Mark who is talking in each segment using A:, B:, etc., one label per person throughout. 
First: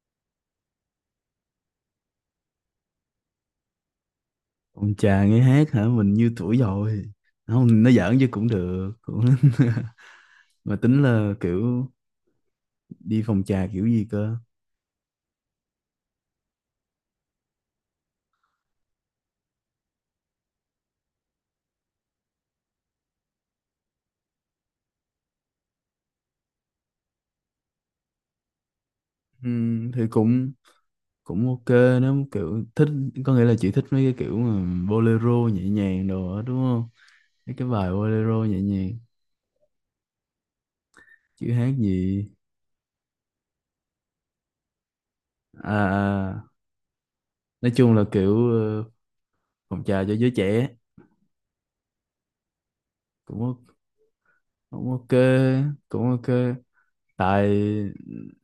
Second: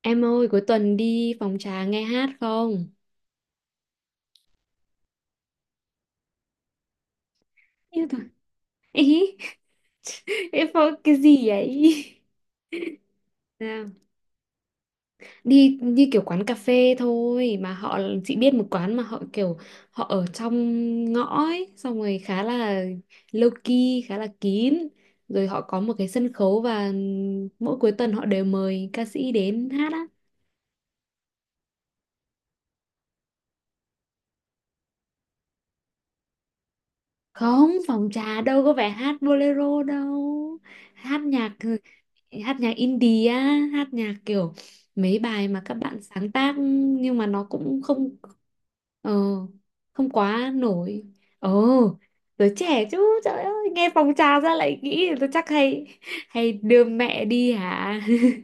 A: Em ơi, cuối tuần đi phòng trà nghe hát không?
B: Ông chà, nghe hát hả? Mình như tuổi rồi. Không, nó
A: Yêu
B: giỡn
A: thôi.
B: chứ, cũng được cũng
A: Ý, em
B: mà
A: phòng
B: tính
A: cái
B: là
A: gì vậy?
B: kiểu đi phòng trà kiểu
A: Sao?
B: gì cơ?
A: Đi như kiểu quán cà phê thôi mà họ chị biết một quán mà họ kiểu họ ở trong ngõ ấy, xong rồi khá là low key, khá là kín. Rồi họ có một cái sân khấu và mỗi cuối tuần họ đều mời ca sĩ đến hát
B: Thì
A: á.
B: cũng cũng ok. Nó kiểu thích, có nghĩa là chị thích mấy cái kiểu mà bolero nhẹ nhàng đồ đó đúng không? Mấy cái
A: Không
B: bài
A: phòng trà
B: bolero nhẹ
A: đâu có phải
B: nhàng
A: hát bolero đâu, hát
B: chứ
A: nhạc,
B: hát gì?
A: hát nhạc indie á, hát nhạc kiểu mấy bài mà các bạn
B: À,
A: sáng
B: à,
A: tác nhưng mà nó
B: nói
A: cũng
B: chung là
A: không
B: kiểu
A: ờ,
B: phòng trà
A: không
B: cho giới
A: quá
B: trẻ.
A: nổi. Ờ, giới trẻ chứ trời
B: cũng
A: ơi
B: o-
A: nghe phòng trà ra lại
B: Cũng ok,
A: nghĩ là tôi chắc hay,
B: cũng ok.
A: hay đưa mẹ
B: Tại
A: đi hả.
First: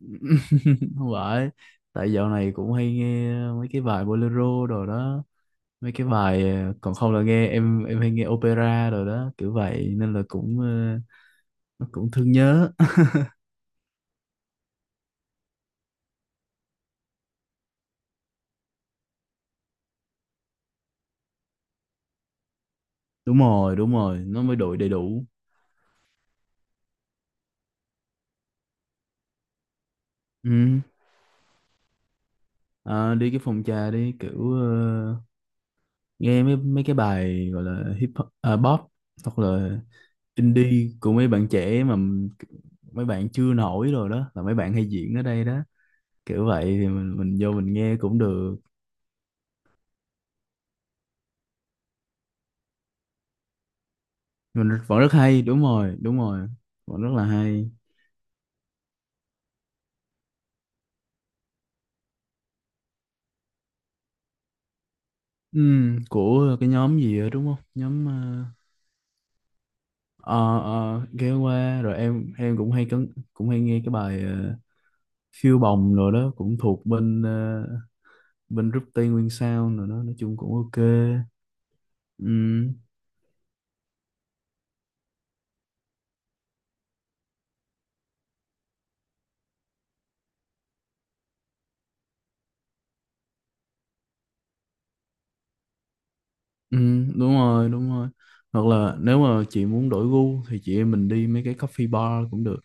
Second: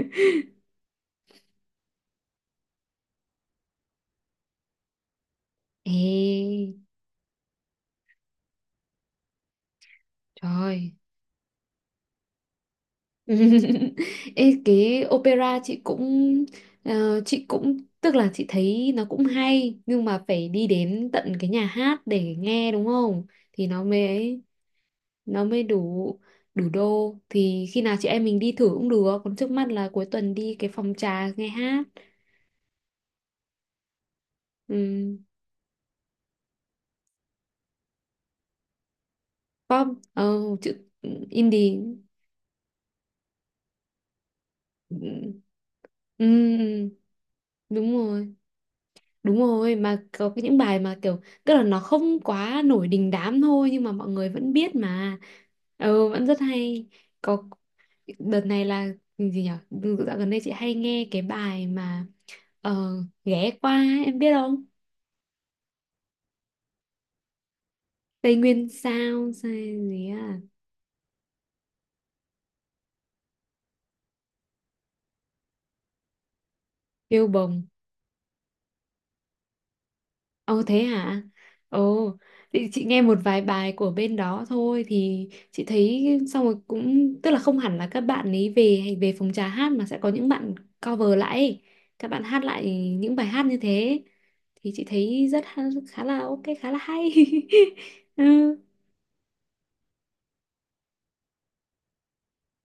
B: không phải, tại dạo này cũng hay nghe mấy cái bài bolero rồi đó. Mấy cái bài
A: Ê,
B: còn không là nghe em hay nghe opera rồi đó, kiểu vậy nên là cũng
A: trời.
B: nó cũng thương nhớ.
A: Ê, cái opera chị cũng chị cũng tức là chị thấy nó cũng hay nhưng mà phải đi đến tận cái nhà hát để nghe đúng không,
B: Đúng
A: thì
B: rồi,
A: nó
B: đúng
A: mới
B: rồi,
A: ấy,
B: nó mới đội đầy đủ.
A: nó mới đủ, đủ đô. Thì khi nào chị em mình đi thử cũng được, còn trước mắt là cuối tuần đi cái
B: Ừ.
A: phòng trà nghe hát.
B: À, đi cái phòng trà đi kiểu
A: um,
B: nghe mấy mấy cái bài gọi là hip hop, à, pop hoặc là
A: Pop. Ờ, chữ
B: indie của mấy bạn
A: indie.
B: trẻ mà mấy bạn chưa nổi rồi đó, là mấy bạn hay diễn ở
A: Ừ,
B: đây đó. Kiểu vậy thì
A: ừ,
B: mình vô mình
A: đúng
B: nghe cũng
A: rồi.
B: được.
A: Đúng rồi, mà có cái những bài mà kiểu tức là nó không quá nổi đình đám thôi nhưng mà mọi người vẫn
B: Mình
A: biết
B: vẫn rất
A: mà.
B: hay, đúng rồi
A: Ừ,
B: đúng
A: vẫn rất
B: rồi,
A: hay.
B: vẫn rất là
A: Có,
B: hay.
A: đợt này là ừ, gì nhở. Dạo gần đây chị hay nghe cái bài mà ờ, ghé qua ấy, em biết không?
B: Ừ, của cái nhóm gì đó, đúng không, nhóm
A: Tây Nguyên sao sao gì á,
B: ờ, ờ, ghé qua rồi em cũng hay cấn, cũng hay nghe cái bài phiêu bồng rồi đó, cũng thuộc bên
A: yêu bồng.
B: bên group Tây Nguyên Sound rồi đó, nói chung cũng
A: Ồ
B: ok.
A: thế hả? Ồ, thì
B: Ừ,
A: chị nghe một vài bài của bên đó thôi thì chị thấy, xong rồi cũng tức là không hẳn là các bạn ấy về về phòng trà hát mà sẽ có những bạn cover lại ấy. Các bạn hát lại những bài hát như thế thì chị thấy rất khá là ok, khá là
B: ừ,
A: hay.
B: đúng rồi đúng rồi.
A: Ừ.
B: Hoặc là nếu mà chị muốn đổi gu thì chị em mình đi mấy cái coffee bar cũng được,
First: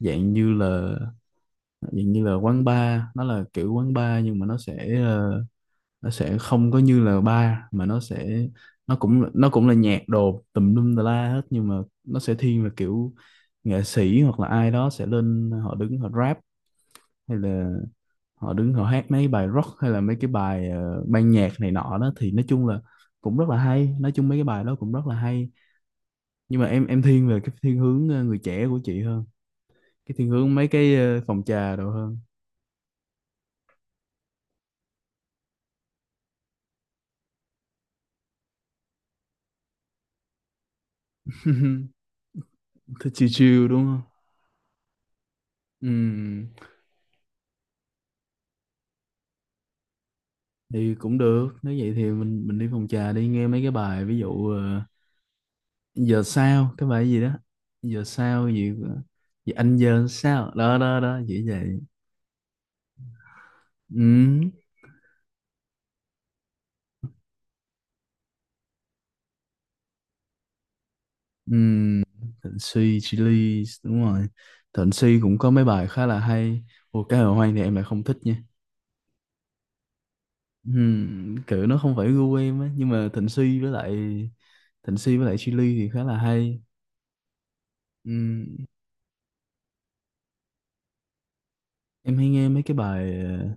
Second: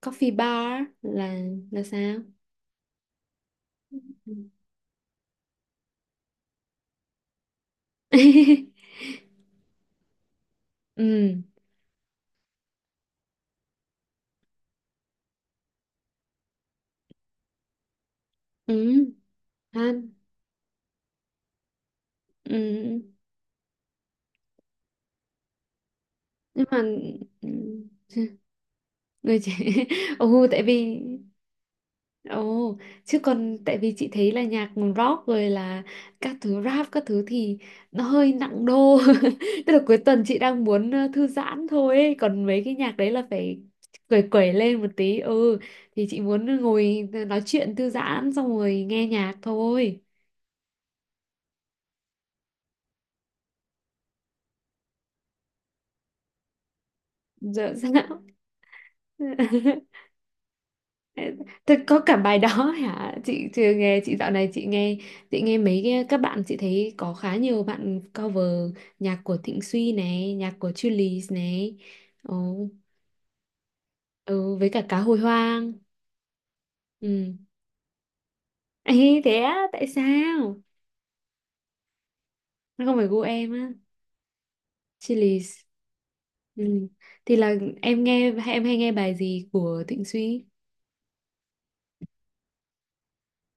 A: Coffee
B: như
A: bar
B: là
A: là
B: dạng
A: sao?
B: như là quán bar, nó là kiểu quán bar
A: Ừ.
B: nhưng mà nó sẽ không có như là bar mà nó cũng là nhạc đồ tùm lum tà la
A: Ừ.
B: hết, nhưng mà nó sẽ thiên về kiểu nghệ sĩ hoặc là ai đó sẽ lên họ đứng họ rap, hay là họ đứng họ
A: Ừ.
B: hát mấy bài rock, hay
A: Hát.
B: là mấy cái bài ban nhạc này nọ đó thì nói
A: Ừ.
B: chung là cũng rất là hay, nói chung mấy cái bài đó cũng rất là hay. Nhưng
A: Nhưng
B: mà
A: mà
B: em thiên về
A: ừ,
B: cái thiên hướng người trẻ của chị hơn,
A: người trẻ.
B: cái thiên
A: Ồ,
B: hướng
A: tại
B: mấy cái
A: vì,
B: phòng trà đồ hơn.
A: Ồ, chứ còn tại vì chị thấy là nhạc rock rồi là các thứ rap các thứ thì nó hơi nặng đô. Tức là cuối tuần chị đang muốn thư giãn thôi ấy. Còn mấy cái nhạc đấy
B: Thứ
A: là
B: chill
A: phải
B: chill đúng không?
A: quẩy quẩy lên một tí. Ừ,
B: Ừ,
A: thì chị muốn ngồi nói chuyện thư giãn xong rồi nghe nhạc thôi.
B: thì cũng được, nếu vậy thì mình đi phòng trà đi nghe mấy cái bài ví dụ giờ sao cái bài gì đó,
A: Dạ,
B: giờ
A: dạ.
B: sao gì, gì anh giờ sao đó đó đó chỉ
A: Thật
B: vậy.
A: có cả bài đó hả? Chị chưa nghe, chị dạo này
B: Ừ,
A: chị nghe, chị nghe mấy cái các bạn chị thấy có khá nhiều bạn cover nhạc của Thịnh Suy này, nhạc của Chillies
B: ừ,
A: này. Ồ,
B: Thịnh Suy Chillies đúng rồi.
A: ừ, với cả
B: Thịnh
A: cá hồi
B: Suy cũng có mấy
A: hoang.
B: bài khá là hay. Ồ, cá
A: Ừ.
B: hồi hoang thì em lại không thích nha.
A: Ê, thế á, tại sao?
B: Ừ, kiểu nó không phải gu em á,
A: Nó
B: nhưng
A: không phải
B: mà
A: gu em á.
B: Thịnh Suy với lại
A: Chillies.
B: Chillies thì khá là hay.
A: Ừ. Thì là em nghe, em
B: Ừ,
A: hay nghe bài gì của Thịnh Suy?
B: em hay nghe mấy cái bài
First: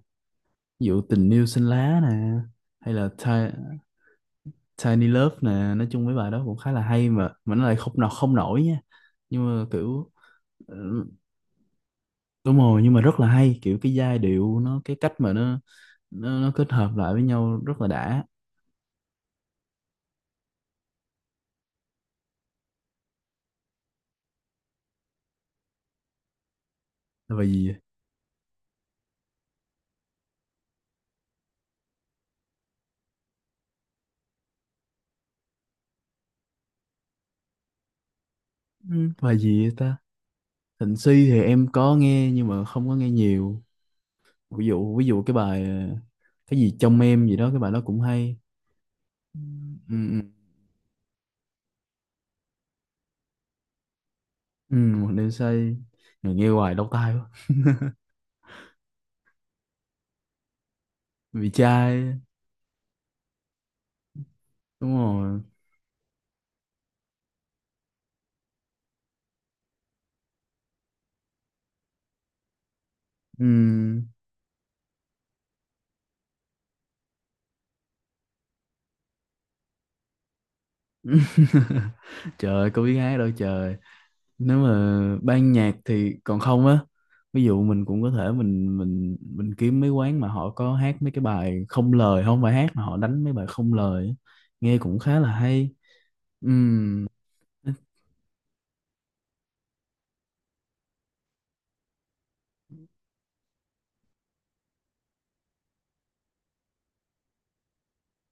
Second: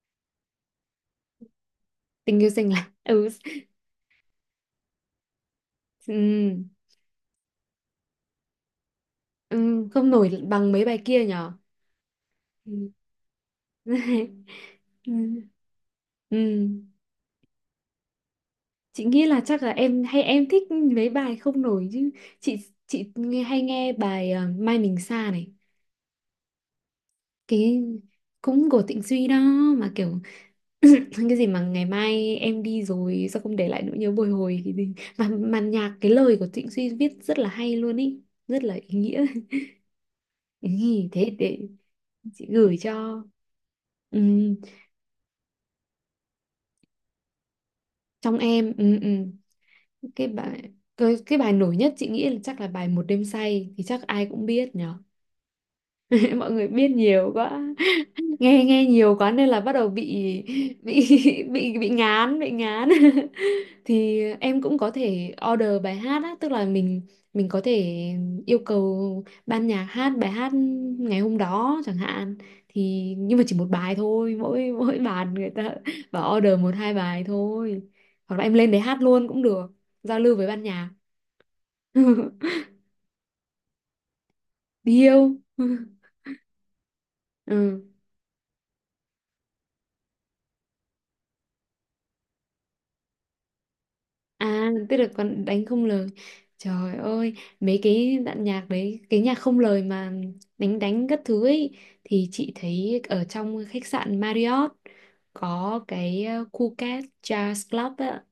B: ví dụ tình yêu xanh lá nè,
A: Tình yêu xanh lạnh.
B: hay là
A: Ừ.
B: Tiny Love nè, nói chung mấy bài đó
A: Ừ.
B: cũng khá là hay mà nó lại không nọ không nổi nha, nhưng mà
A: Ừ. Không
B: kiểu
A: nổi bằng mấy bài
B: ừ,
A: kia nhỉ?
B: đúng rồi,
A: Ừ.
B: nhưng mà rất là hay, kiểu cái giai điệu nó, cái
A: Ừ.
B: cách mà
A: Ừ.
B: nó
A: Ừ.
B: kết hợp lại với nhau rất là đã.
A: Chị nghĩ là chắc là em hay em thích mấy bài không nổi chứ chị chị nghe, hay nghe bài Mai Mình Xa này,
B: Là bài gì vậy?
A: cái cũng của Tịnh Duy đó, mà kiểu cái gì mà ngày mai em đi rồi sao không để lại nỗi nhớ bồi hồi, cái gì mà nhạc, cái lời của Trịnh Suy viết rất là hay luôn ý, rất là ý
B: Ừ,
A: nghĩa.
B: bài gì vậy ta?
A: Ừ,
B: Thịnh Suy
A: thế
B: thì em
A: để
B: có nghe
A: chị
B: nhưng mà
A: gửi
B: không có nghe
A: cho.
B: nhiều.
A: Ừ,
B: Ví dụ cái bài cái gì trong em gì đó, cái bài đó cũng hay.
A: trong em. Ừ, ừ.
B: Ừ, ừ, ừ.
A: Cái bài, cái bài nổi nhất chị nghĩ là chắc là bài một đêm say thì chắc ai cũng biết
B: Ừ,
A: nhở.
B: một đêm say. Rồi nghe
A: Mọi người
B: hoài
A: biết
B: đau tai quá.
A: nhiều quá, nghe nghe nhiều quá nên là bắt đầu bị,
B: Vì
A: bị
B: trai
A: ngán, bị ngán. Thì em cũng có
B: đúng
A: thể
B: rồi,
A: order bài hát á, tức là mình có thể yêu cầu ban nhạc hát bài hát ngày hôm đó chẳng hạn, thì nhưng mà
B: ừ.
A: chỉ một bài thôi, mỗi mỗi bàn người ta bảo order một hai bài thôi, hoặc là em lên đấy hát luôn cũng được, giao lưu với ban nhạc.
B: Trời ơi, có biết hát đâu trời, nếu mà
A: Điêu.
B: ban nhạc thì còn không á. Ví dụ
A: Ừ.
B: mình cũng có thể mình kiếm mấy quán mà họ có hát mấy cái bài không lời, không phải hát mà họ đánh mấy bài không lời á.
A: À
B: Nghe
A: tức
B: cũng
A: là
B: khá là
A: còn đánh
B: hay.
A: không lời.
B: Ừ,
A: Trời ơi, mấy cái đoạn nhạc đấy, cái nhạc không lời mà đánh, đánh các thứ ấy, thì chị thấy ở trong khách sạn Marriott có cái Phuket Jazz Club á,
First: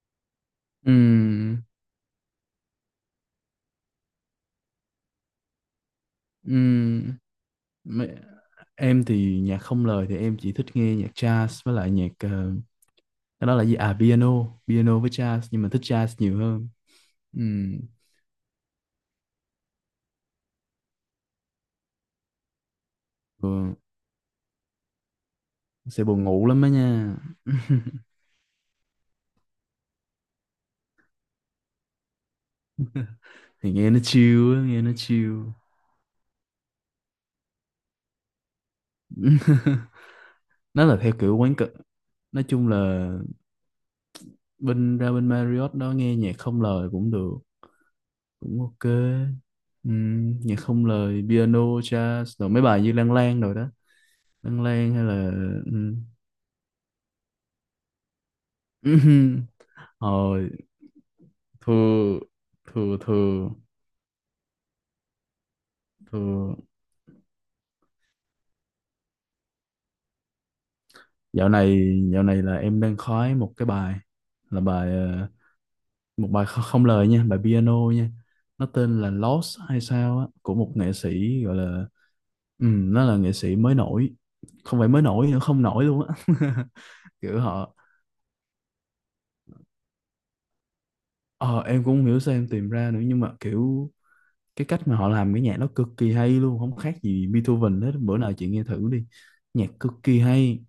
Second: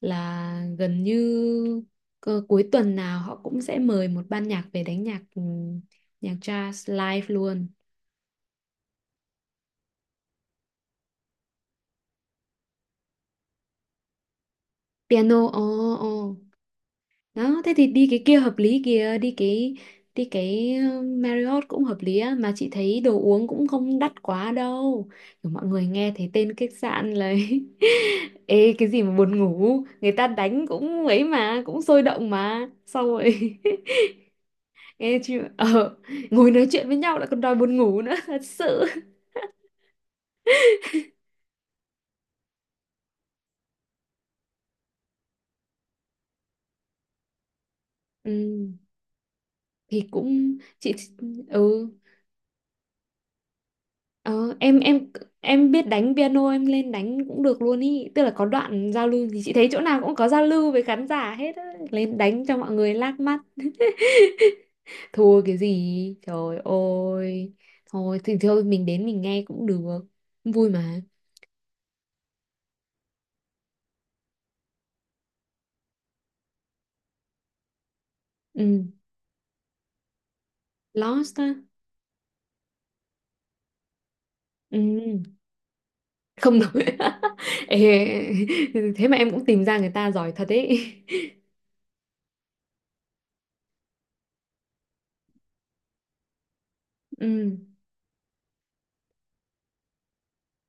A: là gần
B: ừ,
A: như cuối tuần nào họ cũng sẽ mời một ban nhạc về đánh nhạc, ừ, nhạc jazz
B: ừ.
A: live luôn.
B: Mấy- em thì nhạc không lời thì em chỉ thích nghe nhạc jazz với lại nhạc cái đó là gì, à piano piano với jazz
A: Piano.
B: nhưng mà thích
A: Ồ. Oh,
B: jazz
A: ồ.
B: nhiều hơn. Ừ.
A: Đó, thế thì đi cái kia hợp lý kìa, đi cái, đi cái Marriott cũng hợp lý á, mà chị thấy đồ uống cũng
B: Ừ.
A: không đắt quá đâu. Kiểu mọi người
B: Sẽ
A: nghe
B: buồn
A: thấy
B: ngủ
A: tên
B: lắm á
A: khách sạn
B: nha,
A: lấy. Ê cái gì mà buồn ngủ, người ta đánh cũng ấy mà, cũng sôi động mà. Xong rồi
B: thì nghe nó chill á, nghe nó
A: Ê
B: chill.
A: chị ờ, ngồi nói chuyện với nhau lại còn đòi buồn ngủ nữa, thật sự.
B: Nó là theo kiểu quán cực, nói chung là bên ra bên Marriott đó nghe nhạc không lời cũng được, cũng
A: Ừ,
B: ok. Ừ.
A: thì cũng
B: Nhạc không
A: chị
B: lời piano
A: ừ.
B: jazz rồi mấy bài như Lan Lan rồi đó.
A: Ờ,
B: Lan
A: em
B: Lan hay
A: em
B: là
A: em biết
B: ừ.
A: đánh piano em lên đánh cũng được luôn ý, tức là có đoạn giao lưu thì chị thấy chỗ nào cũng có giao
B: Rồi,
A: lưu với khán giả hết á, lên
B: thưa
A: đánh cho mọi người
B: thưa
A: lác mắt.
B: thưa
A: Thua cái gì
B: thưa
A: trời ơi, thôi thì thôi mình đến mình nghe cũng được, vui mà.
B: dạo này dạo này là em đang khoái một cái bài, là bài một bài không lời nha, bài piano nha. Nó
A: Ừ.
B: tên là Lost hay sao á, của một nghệ
A: Lost
B: sĩ
A: á.
B: gọi là ừ, nó là nghệ sĩ mới nổi, không phải mới
A: Ừ.
B: nổi nữa, không nổi luôn á.
A: Không nổi.
B: Kiểu họ
A: Ê, thế mà em cũng tìm ra người ta giỏi thật ấy.
B: ờ em cũng không hiểu sao em tìm ra nữa, nhưng mà kiểu cái cách mà họ làm cái nhạc nó cực kỳ hay luôn, không khác gì
A: Ừ.
B: Beethoven hết, bữa nào chị nghe thử đi. Nhạc cực kỳ hay,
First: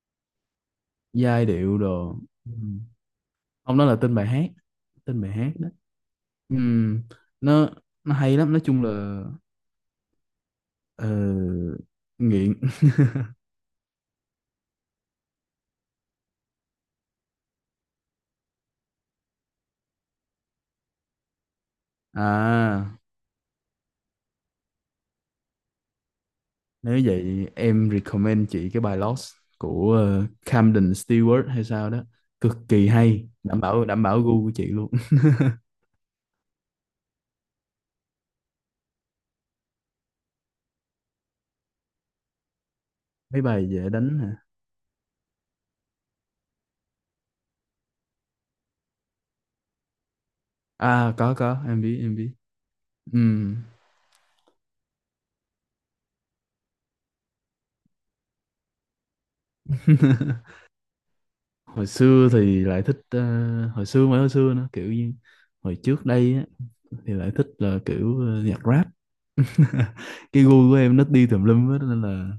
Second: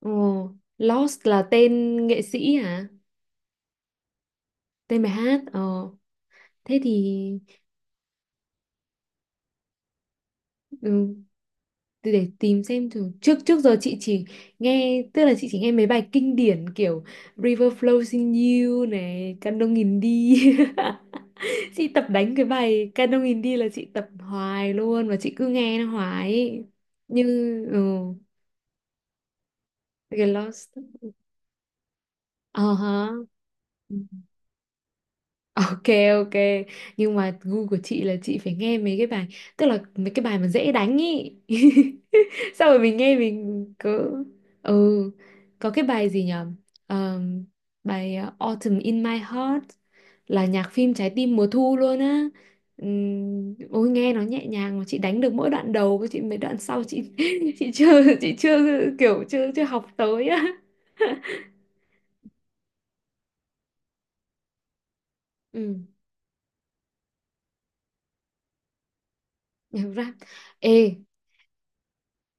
A: Ồ, Lost là
B: giai điệu
A: tên
B: đồ,
A: nghệ
B: ừ.
A: sĩ hả,
B: Ông đó là tên bài hát,
A: tên bài
B: tên bài
A: hát,
B: hát đó.
A: ờ,
B: Ừ.
A: thế thì
B: nó nó hay lắm, nói chung là ờ,
A: ừ. Từ để
B: nghiện
A: tìm xem thử. Trước, trước giờ chị chỉ nghe, tức là chị chỉ nghe mấy bài kinh điển kiểu River Flows in You này, Candong in đi. Chị tập đánh cái
B: à,
A: bài Candong in đi là chị tập hoài luôn, và chị cứ nghe nó hoài ấy.
B: nếu
A: Như
B: vậy
A: ừ,
B: em recommend chị cái bài Lost của
A: cái Lost.
B: Camden Stewart hay sao đó, cực
A: Ờ
B: kỳ
A: hả.
B: hay, đảm bảo
A: Ừ.
B: đảm bảo gu của chị luôn.
A: Ok, ok. Nhưng mà gu của chị là chị phải nghe mấy cái bài, tức là mấy cái bài mà dễ đánh ý. Sao rồi mình nghe
B: Mấy
A: mình
B: bài dễ
A: cứ,
B: đánh hả?
A: ừ, có cái bài gì nhở. Ờm, Bài Autumn in My Heart, là nhạc phim Trái
B: À có
A: tim mùa
B: có
A: thu
B: em biết
A: luôn
B: em
A: á.
B: biết. Ừm.
A: Ôi nghe nó nhẹ nhàng. Mà chị đánh được mỗi đoạn đầu, chị mấy đoạn sau chị chị chưa, chị chưa kiểu chưa chưa học tới á.
B: Hồi xưa thì lại thích hồi xưa mới hồi xưa nữa, kiểu như hồi
A: Ừ,
B: trước đây á, thì lại thích là kiểu nhạc rap.
A: nhạc rap.
B: Cái gu
A: Ê
B: của em nó đi tùm lum hết nên là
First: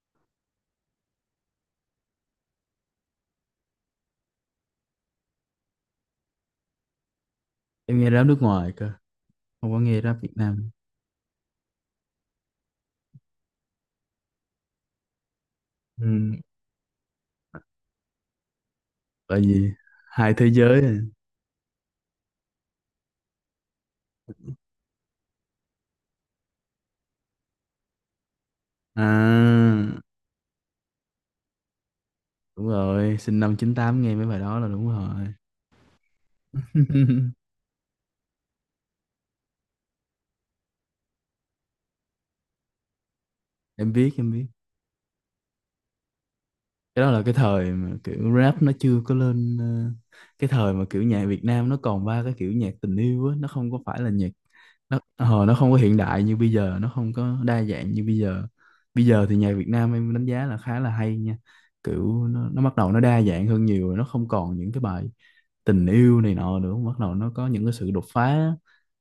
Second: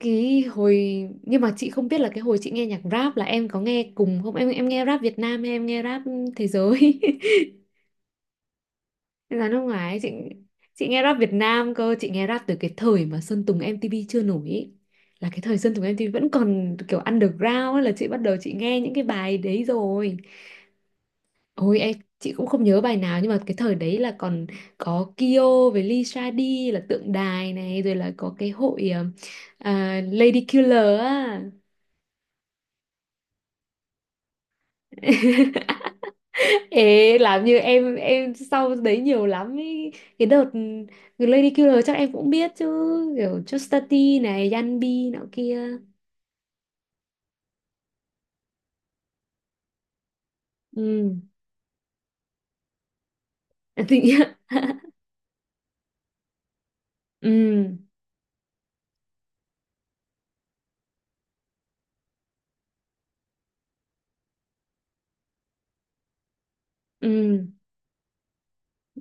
A: cái hồi, nhưng mà chị không biết là cái hồi chị nghe nhạc rap là em có nghe cùng không, em em nghe rap Việt Nam hay em nghe rap thế giới?
B: em nghe rap nước ngoài cơ,
A: Là nước
B: không có
A: ngoài ấy,
B: nghe
A: chị
B: rap Việt Nam.
A: chị nghe rap Việt Nam cơ, chị nghe rap từ cái thời mà Sơn Tùng MTP chưa nổi ý, là cái thời Sơn Tùng MTP vẫn còn kiểu underground ấy, là chị bắt đầu chị nghe những cái bài
B: Bởi
A: đấy
B: vì
A: rồi.
B: hai thế giới à.
A: Ôi em, chị cũng không nhớ bài nào nhưng mà cái thời đấy là còn có Kyo với Lisa D là tượng đài này, rồi là có cái hội
B: À,
A: à, Lady Killer á.
B: đúng rồi, sinh năm 98 nghe mấy bài đó là đúng rồi.
A: Ê, làm như em sau đấy nhiều lắm ý. Cái đợt The Lady Killer chắc em cũng biết chứ, kiểu Chuspa T
B: Em biết, em biết.
A: này, Yanbi nọ kia.
B: Cái đó là cái thời mà kiểu rap nó chưa có lên cái thời mà kiểu
A: Ừ.
B: nhạc Việt Nam nó còn ba cái kiểu nhạc tình yêu á, nó không có phải là
A: Thì
B: nhạc, nó không có hiện đại như bây giờ, nó không có đa
A: ừ,
B: dạng như bây giờ. Bây giờ thì nhạc Việt Nam em đánh giá là khá là hay nha, kiểu nó bắt đầu, nó đa dạng hơn nhiều rồi, nó không còn những cái bài tình yêu này nọ nữa, bắt đầu nó
A: ừ,
B: có những cái sự đột phá.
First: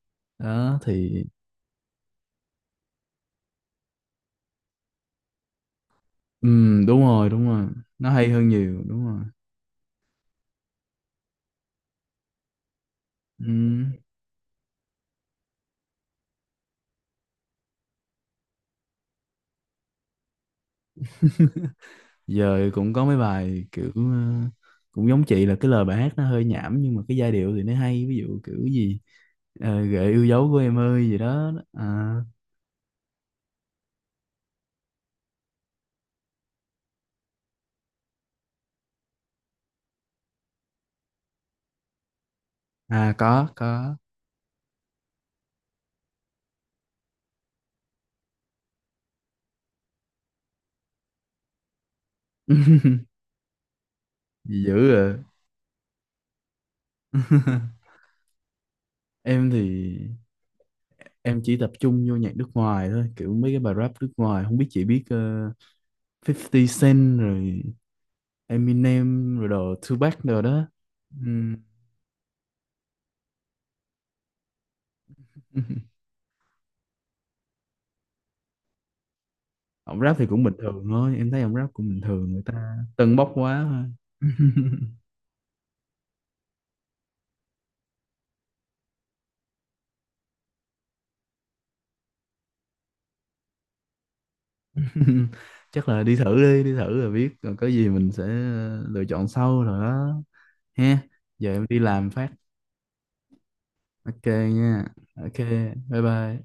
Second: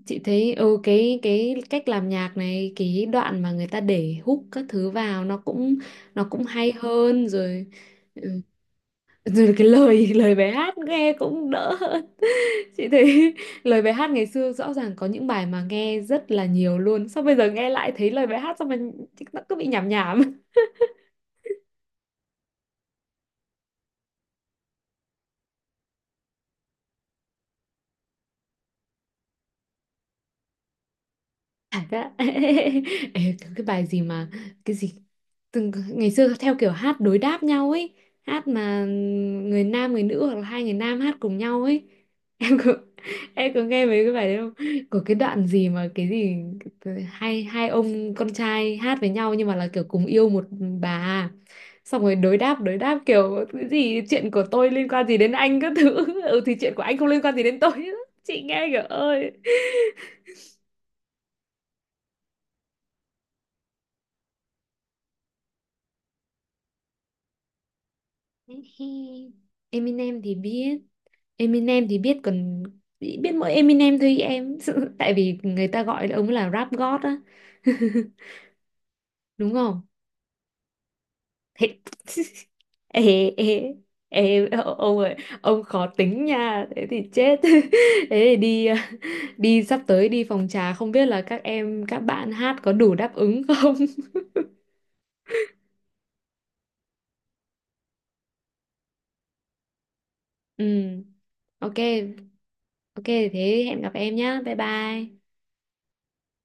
A: chị thấy ừ,
B: Đó
A: cái
B: thì
A: cái cách làm nhạc này, cái đoạn mà người ta để hook các thứ vào nó cũng, nó cũng hay
B: đúng
A: hơn
B: rồi đúng
A: rồi.
B: rồi, nó
A: Ừ,
B: hay hơn nhiều, đúng rồi.
A: rồi cái lời, lời bài hát nghe cũng đỡ hơn. Chị thấy lời bài
B: Ừm,
A: hát ngày xưa rõ ràng có những bài mà nghe rất là nhiều luôn. Sao bây giờ nghe lại thấy lời bài hát sao mà nó cứ bị nhảm nhảm.
B: giờ cũng có mấy bài kiểu cũng giống chị là cái lời bài hát nó hơi nhảm nhưng mà cái giai điệu thì nó hay, ví dụ kiểu gì gợi yêu dấu của em ơi gì đó,
A: Cảm giác,
B: à,
A: ê, cái bài gì mà, cái gì từng ngày xưa theo kiểu hát đối đáp nhau ấy, hát mà người nam người nữ hoặc là hai người nam hát cùng nhau ấy. Em có,
B: à có
A: em có nghe
B: có.
A: mấy cái bài đấy không, có cái đoạn gì mà cái gì hai hai ông con trai hát với nhau nhưng mà là kiểu cùng yêu một bà à, xong rồi đối đáp, đối đáp kiểu cái gì chuyện của
B: Gì
A: tôi
B: dữ
A: liên quan
B: vậy?
A: gì đến anh các thứ, ừ thì chuyện của anh không liên quan gì đến tôi. Chị nghe kiểu ơi.
B: Em thì em chỉ tập trung vô nhạc nước ngoài thôi, kiểu mấy cái bài rap nước ngoài, không biết chị biết 50 Cent rồi, Eminem rồi đồ
A: Eminem
B: Tupac
A: thì
B: rồi đó.
A: biết,
B: Ừm.
A: Eminem thì biết còn, biết mỗi Eminem thôi em, tại vì người ta gọi ông là rap god á. Đúng không.
B: Ông rap thì cũng bình thường thôi, em thấy ông rap
A: Thế-
B: cũng bình thường, người ta tâng
A: ê,
B: bốc quá
A: ê,
B: thôi.
A: ê, ông ơi, ông khó tính nha, thế thì chết. Thế thì đi đi sắp tới đi phòng trà không biết là các em các bạn hát có đủ đáp ứng không.
B: Chắc là đi thử đi, đi thử rồi biết, còn có gì mình sẽ lựa chọn sau rồi đó, ha.
A: Ừ,
B: Giờ em
A: ok,
B: đi làm phát,
A: ok, thế hẹn gặp em
B: ok,
A: nhá, bye
B: nha,
A: bye.
B: ok, bye bye.